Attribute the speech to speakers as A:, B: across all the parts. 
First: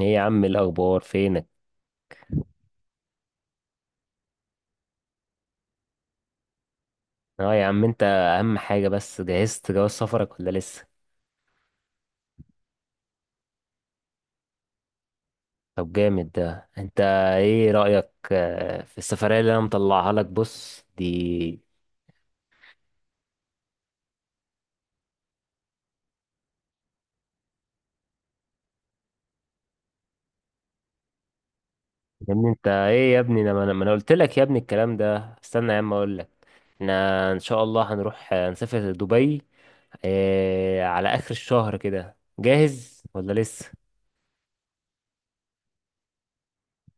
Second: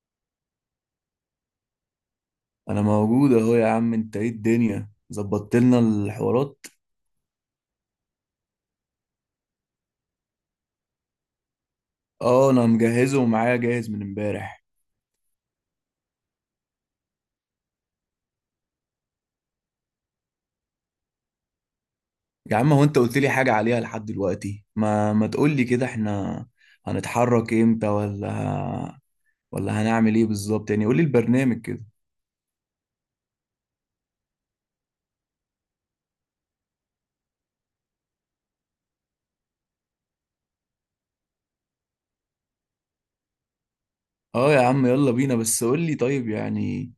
A: ايه يا عم، الاخبار؟ فينك؟
B: انا موجود اهو يا عم. انت ايه؟ الدنيا ظبطت لنا الحوارات؟
A: اه يا عم، انت اهم حاجه. بس جهزت جواز سفرك ولا لسه؟
B: اه انا مجهزه ومعايا جاهز من امبارح.
A: طب جامد ده انت. ايه رايك في السفريه اللي انا مطلعها لك؟ بص دي.
B: يا عم هو انت قلت لي حاجه عليها لحد دلوقتي؟ ما تقول لي كده احنا هنتحرك امتى؟ ولا هنعمل ايه بالظبط؟ يعني قول لي البرنامج كده.
A: يا ابني انت ايه يا ابني؟ انا ما انا ما أنا قلت لك يا ابني الكلام ده. استنى يا عم اقول لك. احنا ان شاء الله هنروح نسافر دبي على اخر الشهر. كده جاهز ولا لسه؟
B: اه يا عم يلا بينا، بس قول لي طيب يعني.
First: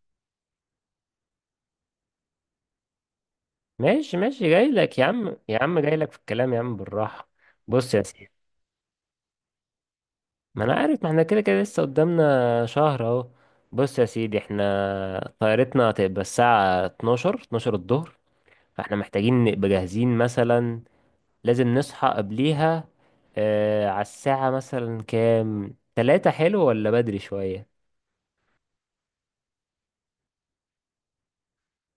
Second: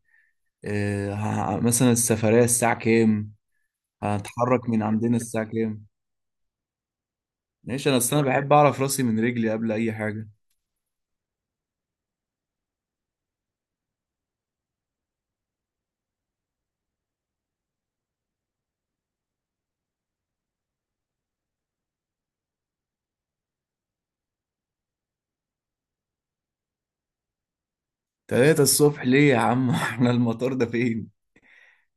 B: مثلا السفريه الساعه كام؟
A: ماشي ماشي، جاي
B: هنتحرك من
A: لك يا
B: عندنا
A: عم.
B: الساعه
A: يا عم
B: كام؟
A: جاي لك في الكلام يا عم، بالراحه.
B: ماشي،
A: بص
B: انا
A: يا
B: اصل انا
A: سيدي،
B: بحب اعرف راسي من رجلي قبل اي حاجه.
A: ما انا عارف. ما احنا كده كده لسه قدامنا شهر اهو. بص يا سيدي، احنا طيارتنا هتبقى الساعة 12 12 الظهر. فاحنا محتاجين نبقى جاهزين مثلا. لازم نصحى قبليها. آه، على الساعة مثلا كام؟ 3؟ حلو ولا بدري شوية؟
B: تلاتة الصبح ليه يا عم؟ احنا المطار ده فين؟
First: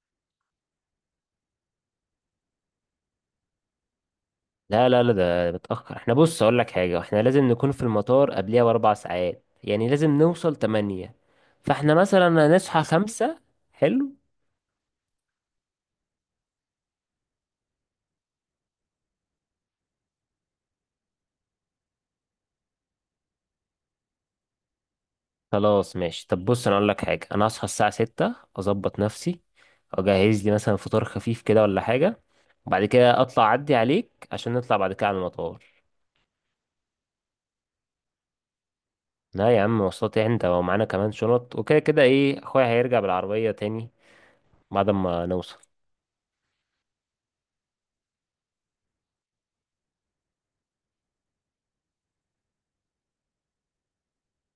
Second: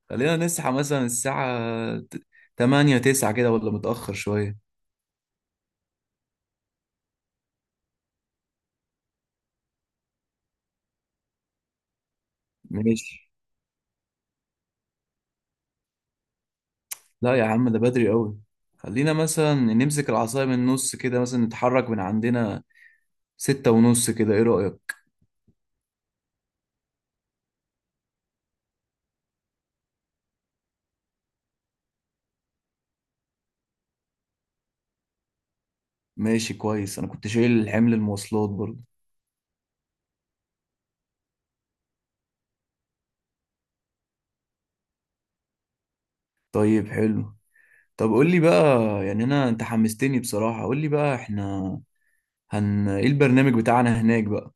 B: خلينا نسعى مثلا الساعة تمانية تسعة كده، ولا متأخر شوية؟
A: لا لا لا، ده متأخر. احنا، بص اقول لك حاجة، احنا لازم نكون في المطار قبليها ب4 ساعات. يعني لازم نوصل 8. فاحنا مثلا هنصحى
B: ماشي.
A: 5. حلو.
B: لا يا عم ده بدري قوي. خلينا مثلا نمسك العصاية من النص كده، مثلا نتحرك من عندنا ستة ونص كده، ايه رأيك؟
A: خلاص ماشي. طب بص انا اقول لك حاجه، انا هصحى الساعه 6 اظبط نفسي. اجهز لي مثلا فطار خفيف كده ولا حاجه، وبعد كده اطلع اعدي عليك عشان نطلع بعد كده على المطار.
B: ماشي كويس. أنا كنت شايل حمل المواصلات برضه.
A: لا يا عم، مواصلات إيه؟ انت ومعانا كمان شنط وكده. كده ايه، اخويا هيرجع بالعربيه تاني بعد ما نوصل.
B: طيب حلو. طب قول لي بقى، يعني أنا أنت حمستني بصراحة. قول لي بقى إحنا هن إيه البرنامج بتاعنا هناك بقى؟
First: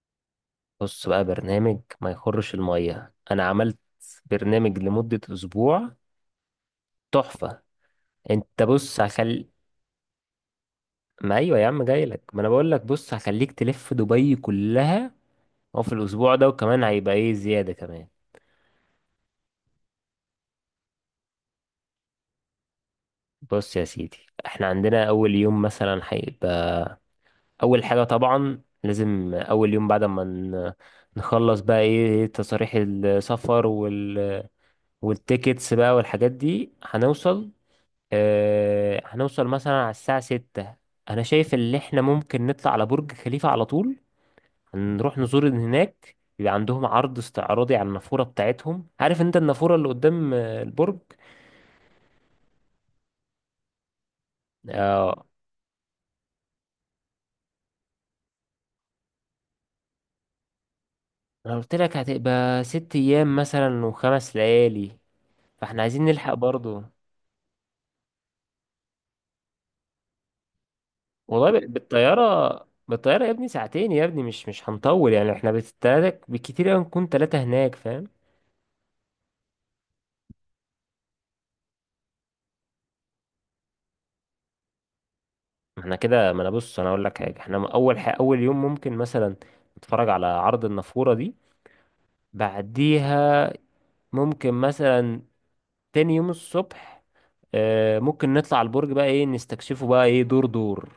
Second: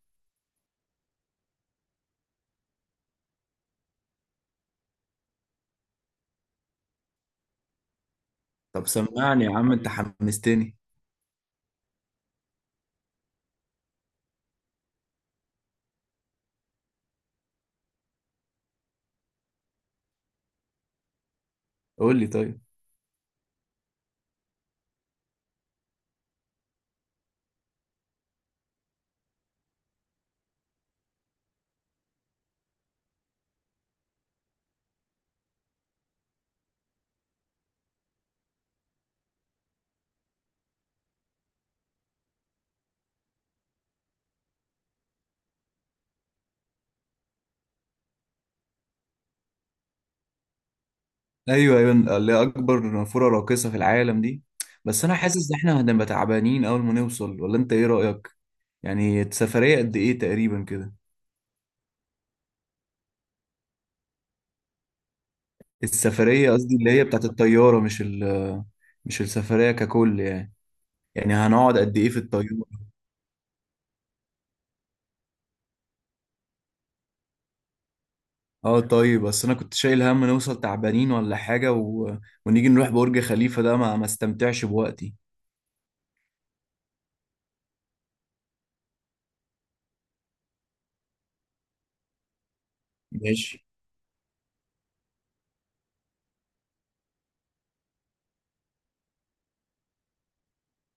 A: بص بقى، برنامج ما يخرش الميه. انا عملت برنامج لمده اسبوع. تحفه. انت
B: طب
A: بص
B: سمعني يا عم، أنت حمستني.
A: ما ايوه يا عم، جاي لك. ما انا بقول لك، بص هخليك تلف دبي كلها. هو في الأسبوع ده، وكمان هيبقى إيه زيادة كمان.
B: قول لي طيب.
A: بص يا سيدي، إحنا عندنا أول يوم مثلا هيبقى. أول حاجة طبعا لازم أول يوم بعد ما نخلص بقى إيه تصاريح السفر والتيكتس بقى والحاجات دي. هنوصل هنوصل مثلا على الساعة 6. أنا شايف إن إحنا ممكن نطلع على برج خليفة على طول. هنروح نزور هناك، بيبقى عندهم عرض استعراضي على النافورة بتاعتهم. عارف أنت النافورة اللي قدام البرج.
B: ايوه ايوه، اللي هي اكبر نافوره راقصه في العالم دي. بس انا
A: آه،
B: حاسس ان احنا هنبقى تعبانين اول ما نوصل، ولا انت ايه رايك؟ يعني السفريه قد ايه تقريبا كده؟
A: انا قلت لك هتبقى 6 ايام مثلا وخمس ليالي، فاحنا عايزين نلحق
B: السفريه قصدي
A: برضو.
B: اللي هي بتاعت الطياره، مش ال، مش السفريه ككل يعني. يعني
A: والله
B: هنقعد قد ايه في
A: بالطياره
B: الطياره؟
A: بالطياره يا ابني ساعتين، يا ابني مش هنطول يعني. احنا بالتلاتة، بالكتير قوي نكون ثلاثه هناك، فاهم؟
B: اه طيب، بس انا كنت شايل هم نوصل تعبانين ولا حاجه، و... ونيجي نروح برج خليفه ده ما استمتعش بوقتي.
A: ما احنا كده، ما انا بص، انا اقول لك حاجه، احنا اول حاجه اول يوم ممكن مثلا نتفرج على عرض النافوره دي، بعديها
B: ماشي
A: ممكن مثلا تاني يوم الصبح ممكن نطلع البرج بقى، ايه، نستكشفه بقى، ايه، دور دور.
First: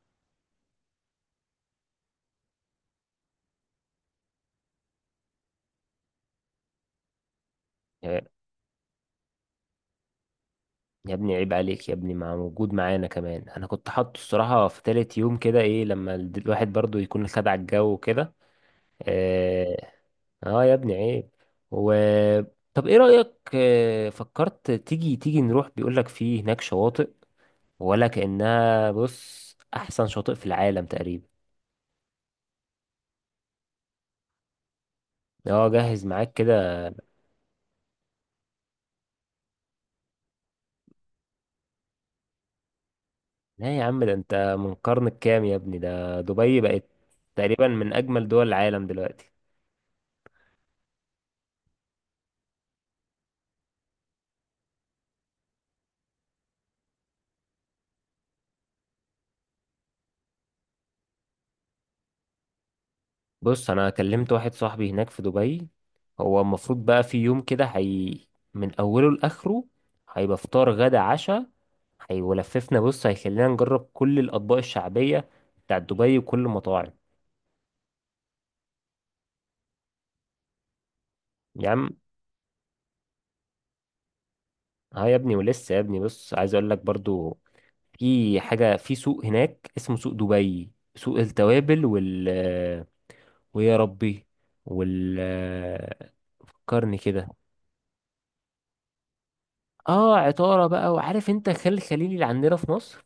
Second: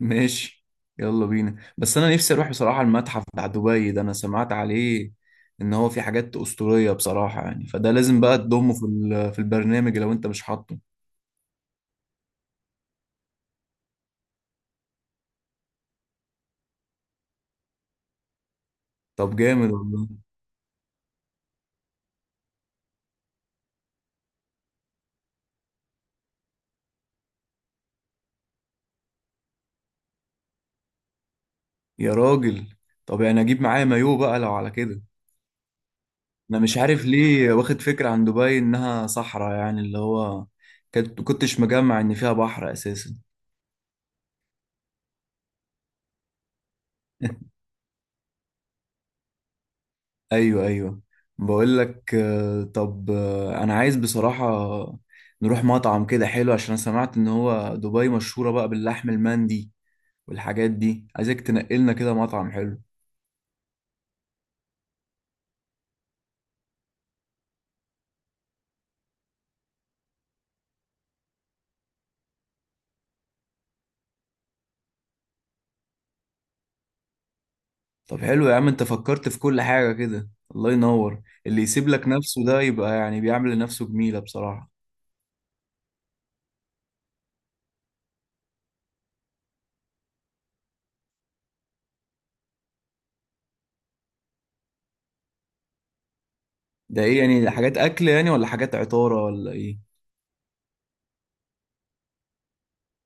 B: ماشي. يلا بينا، بس انا نفسي اروح بصراحة المتحف بتاع دبي ده، انا سمعت عليه ان هو في حاجات اسطورية بصراحة يعني. فده
A: آه،
B: لازم بقى تضمه في في البرنامج لو انت مش حاطه.
A: يا ابني عيب عليك يا ابني، مع موجود معانا كمان. انا كنت حاطه الصراحه في تالت يوم كده، ايه، لما الواحد برضو يكون خد على الجو وكده.
B: طب جامد
A: اه.
B: والله.
A: آه يا ابني، عيب. و، طب ايه رايك فكرت تيجي نروح. بيقول لك في هناك شواطئ، ولا كانها بص احسن شاطئ في العالم تقريبا.
B: يا راجل، طب يعني اجيب معايا مايو بقى لو على كده؟
A: اه، جهز معاك
B: انا مش
A: كده.
B: عارف ليه واخد فكرة عن دبي انها صحراء، يعني اللي هو كنت كنتش مجمع ان فيها بحر اساسا.
A: لا يا عم، ده انت من قرن الكام يا ابني؟ ده دبي بقت تقريبا من اجمل دول العالم دلوقتي.
B: ايوه ايوه. بقول لك آه، طب آه، انا عايز بصراحة نروح مطعم كده حلو، عشان انا سمعت ان هو دبي مشهورة بقى باللحم المندي والحاجات دي. عايزك تنقلنا كده مطعم حلو.
A: بص انا كلمت واحد صاحبي هناك في دبي. هو المفروض بقى في يوم كده، هي من اوله لاخره هيبقى فطار غدا عشاء. هي ولففنا بص، هيخلينا نجرب كل الاطباق الشعبيه بتاع دبي وكل المطاعم.
B: طب حلو يا عم، انت فكرت في كل حاجة كده. الله ينور. اللي
A: يا
B: يسيب
A: عم.
B: لك نفسه ده يبقى يعني بيعمل لنفسه جميلة بصراحة.
A: ها يا ابني، ولسه يا ابني، بص عايز اقول لك برضو، في حاجه في سوق هناك اسمه سوق دبي، سوق التوابل ويا ربي وال فكرني
B: ده ايه
A: كده.
B: يعني؟ حاجات اكل يعني، ولا حاجات عطارة، ولا ايه؟
A: اه، عطاره بقى. وعارف انت خل الخليلي اللي عندنا في مصر؟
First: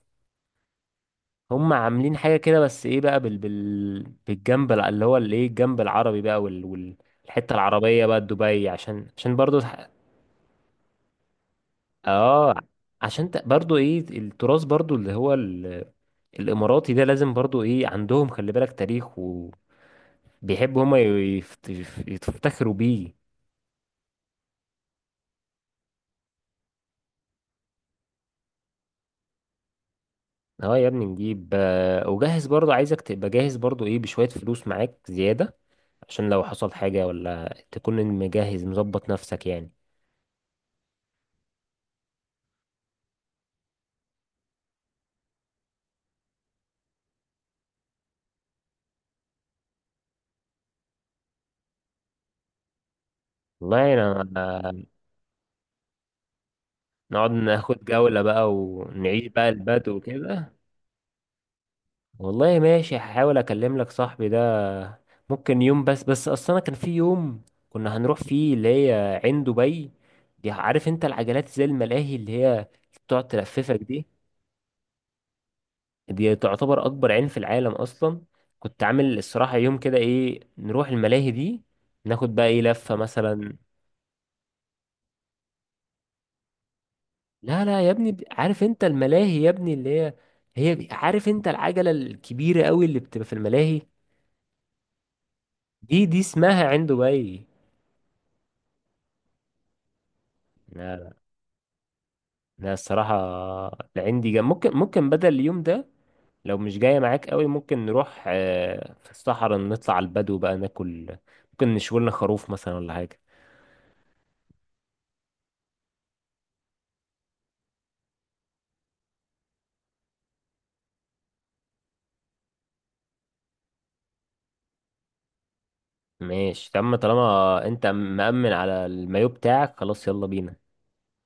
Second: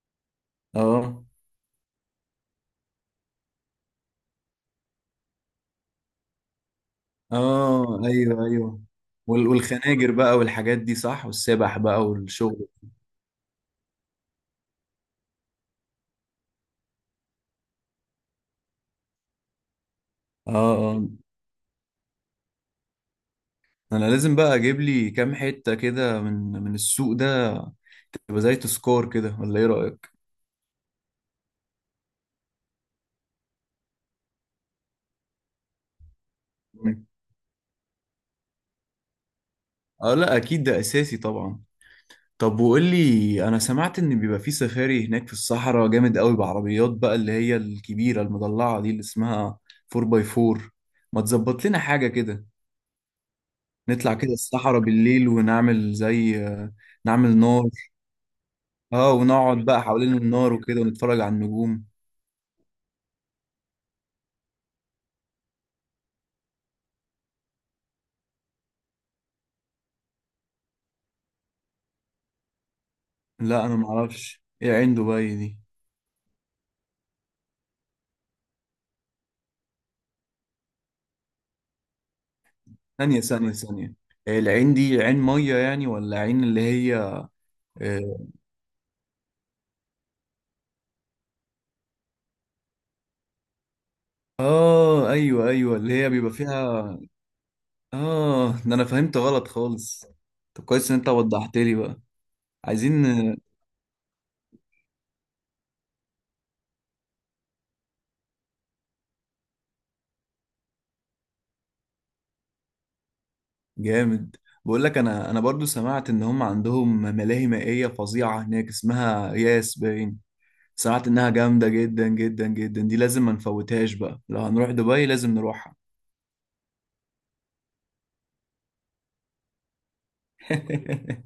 B: اه.
A: هم عاملين حاجة كده، بس ايه بقى بالجنب اللي هو الايه، الجنب العربي بقى الحتة
B: اه
A: العربية بقى
B: ايوه
A: دبي،
B: ايوه،
A: عشان برضو
B: والخناجر بقى والحاجات دي، صح، والسبح بقى
A: اه
B: والشغل.
A: عشان برضو ايه التراث، برضو اللي هو الاماراتي ده، لازم برضو، ايه، عندهم، خلي بالك، تاريخ.
B: اه.
A: وبيحبوا هم
B: اه
A: يفتخروا بيه.
B: انا لازم بقى اجيب لي كام حتة كده من السوق ده، تبقى زي تذكار كده، ولا ايه رأيك؟
A: اه يا ابني نجيب وجهز برضو. عايزك تبقى جاهز برضو، ايه، بشوية فلوس معاك زيادة عشان لو حصل حاجة،
B: مم.
A: ولا تكون مجهز مظبط نفسك يعني.
B: اه لا اكيد ده اساسي طبعا. طب وقول لي، انا سمعت ان بيبقى في سفاري هناك في الصحراء جامد قوي، بعربيات بقى اللي هي الكبيرة المضلعة دي اللي اسمها 4x4. ما تظبط لنا حاجة كده؟
A: والله،
B: نطلع كده الصحراء
A: انا
B: بالليل ونعمل زي،
A: نقعد
B: نعمل نار.
A: ناخد جولة بقى
B: اه
A: ونعيش بقى
B: ونقعد بقى
A: البدو
B: حوالين النار
A: وكده.
B: وكده ونتفرج على النجوم.
A: والله ماشي، هحاول اكلم لك صاحبي ده. ممكن يوم، بس اصلا كان في يوم كنا هنروح فيه، اللي هي عين دبي. دي، عارف انت العجلات زي الملاهي اللي هي بتقعد
B: لا
A: تلففك
B: انا
A: دي.
B: معرفش ايه عين دبي دي.
A: دي تعتبر اكبر عين في العالم اصلا. كنت عامل الصراحة يوم كده، ايه، نروح الملاهي دي، ناخد بقى ايه لفة
B: ثانية ثانية
A: مثلا.
B: ثانية، العين دي عين مية يعني، ولا عين اللي هي؟
A: لا لا يا ابني،
B: اه
A: عارف انت الملاهي يا ابني اللي هي، هي عارف انت العجلة الكبيرة قوي اللي بتبقى في الملاهي؟
B: آه، ايوه ايوه، اللي
A: دي
B: هي
A: دي
B: بيبقى
A: اسمها عنده
B: فيها.
A: باي.
B: اه ده انا فهمت غلط خالص. طب كويس
A: لا
B: ان انت
A: لا
B: وضحت لي بقى.
A: لا،
B: عايزين.
A: الصراحة، العندي جنب ممكن، بدل اليوم ده لو مش جاية معاك قوي، ممكن نروح في الصحراء، نطلع على البدو بقى، ناكل. ممكن نشوي لنا خروف مثلا ولا حاجة.
B: جامد. بقول لك، انا برضو سمعت ان هم عندهم ملاهي مائية فظيعة هناك، اسمها ياس باين. سمعت انها جامدة جدا جدا جدا. دي لازم ما نفوتهاش بقى. لو هنروح دبي لازم نروحها.
A: ماشي تم. طالما انت مأمن على المايو بتاعك، خلاص يلا بينا.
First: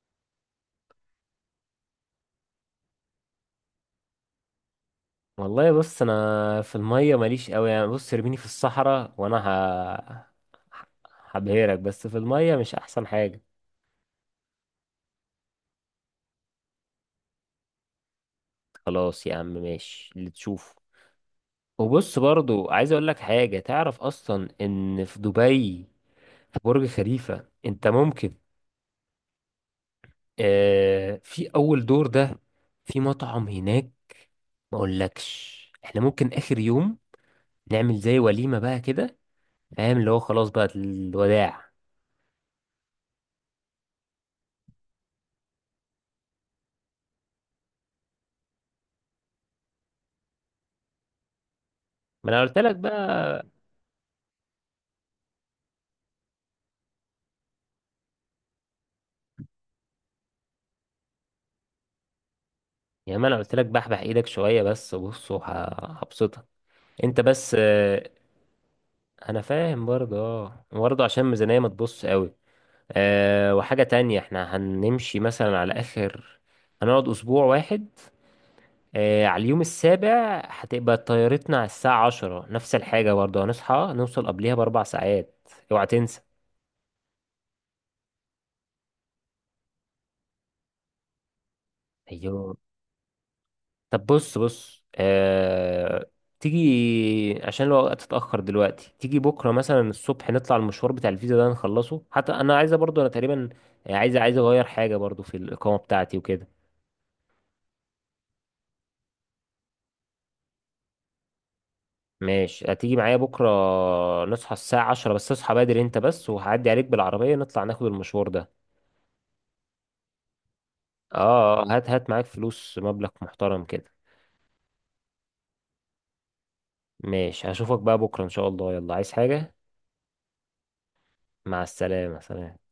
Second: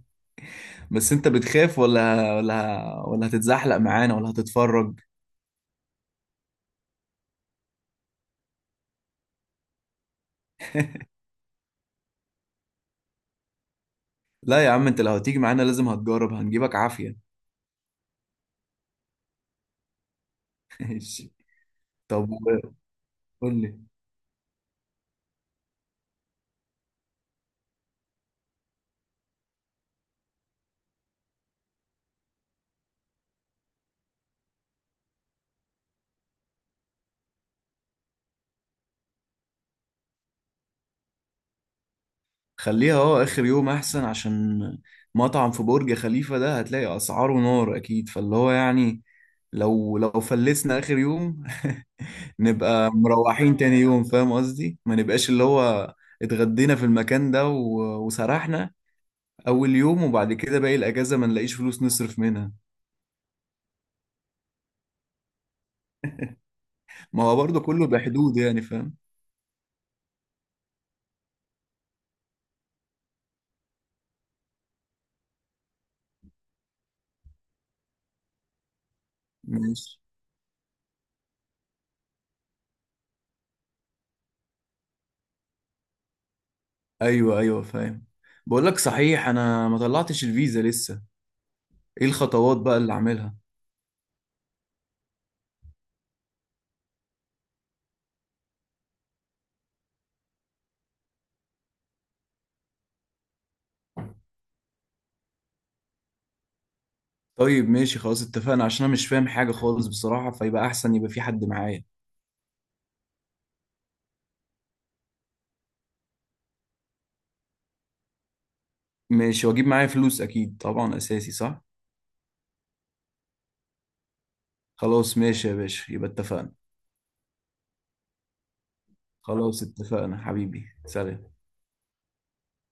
B: بس انت بتخاف، ولا هتتزحلق معانا، ولا هتتفرج؟
A: والله بص، انا في المية ماليش قوي يعني. بص ارميني في الصحراء وانا هبهرك، بس في المية مش احسن حاجة.
B: لا يا عم، انت لو هتيجي معانا لازم هتجرب. هنجيبك عافية.
A: خلاص يا عم، ماشي اللي تشوفه.
B: ماشي.
A: وبص
B: طب
A: برضو عايز اقول لك حاجة.
B: قول لي.
A: تعرف اصلا ان في دبي، في برج خليفة انت ممكن، آه في اول دور ده، في مطعم هناك، ما اقولكش؟ احنا ممكن اخر يوم نعمل زي وليمة بقى كده، فاهم، اللي هو خلاص بقى الوداع.
B: خليها اه اخر يوم احسن، عشان مطعم في برج خليفة ده هتلاقي اسعاره نار اكيد، فاللي هو يعني لو فلسنا اخر يوم
A: ما انا قلت لك
B: نبقى
A: بقى.
B: مروحين تاني يوم. فاهم قصدي؟ ما نبقاش اللي هو اتغدينا في المكان ده وسرحنا اول يوم، وبعد كده باقي الاجازة ما نلاقيش فلوس نصرف منها.
A: يعني ما انا قلت لك، بحبح ايدك شوية. بس بص هبسطك. انت
B: ما هو
A: بس
B: برضه كله بحدود يعني، فاهم؟
A: انا فاهم برضه، اه برضه عشان الميزانية ما تبص قوي. أه وحاجة تانية، احنا هنمشي مثلا على آخر، هنقعد أسبوع واحد. أه على اليوم
B: ماشي.
A: السابع هتبقى طيارتنا على الساعة 10، نفس الحاجة برضه، هنصحى نوصل قبليها ب4 ساعات، اوعى تنسى.
B: ايوه ايوه فاهم. بقول لك صحيح، انا ما طلعتش الفيزا لسه. ايه
A: أيوه.
B: الخطوات بقى اللي اعملها؟
A: طب بص بص تيجي، عشان الوقت اتأخر دلوقتي. تيجي بكرة مثلا الصبح، نطلع المشوار بتاع الفيزا ده نخلصه، حتى أنا عايزة برضه، أنا تقريبا عايز أغير حاجة برضه في الإقامة بتاعتي وكده.
B: طيب ماشي خلاص، اتفقنا. عشان انا مش فاهم حاجه خالص بصراحه، فيبقى احسن يبقى في حد معايا.
A: ماشي، هتيجي معايا بكرة. نصحى الساعة 10، بس اصحى بدري انت، بس وهعدي عليك بالعربية نطلع ناخد المشوار ده.
B: ماشي. واجيب معايا فلوس اكيد طبعا،
A: اه
B: اساسي، صح؟
A: هات هات معاك فلوس، مبلغ محترم كده.
B: خلاص ماشي يا باشا، يبقى اتفقنا.
A: ماشي، هشوفك بقى بكرة ان شاء الله. يلا، عايز حاجة؟
B: خلاص اتفقنا حبيبي، سلام.
A: مع السلامة، سلام.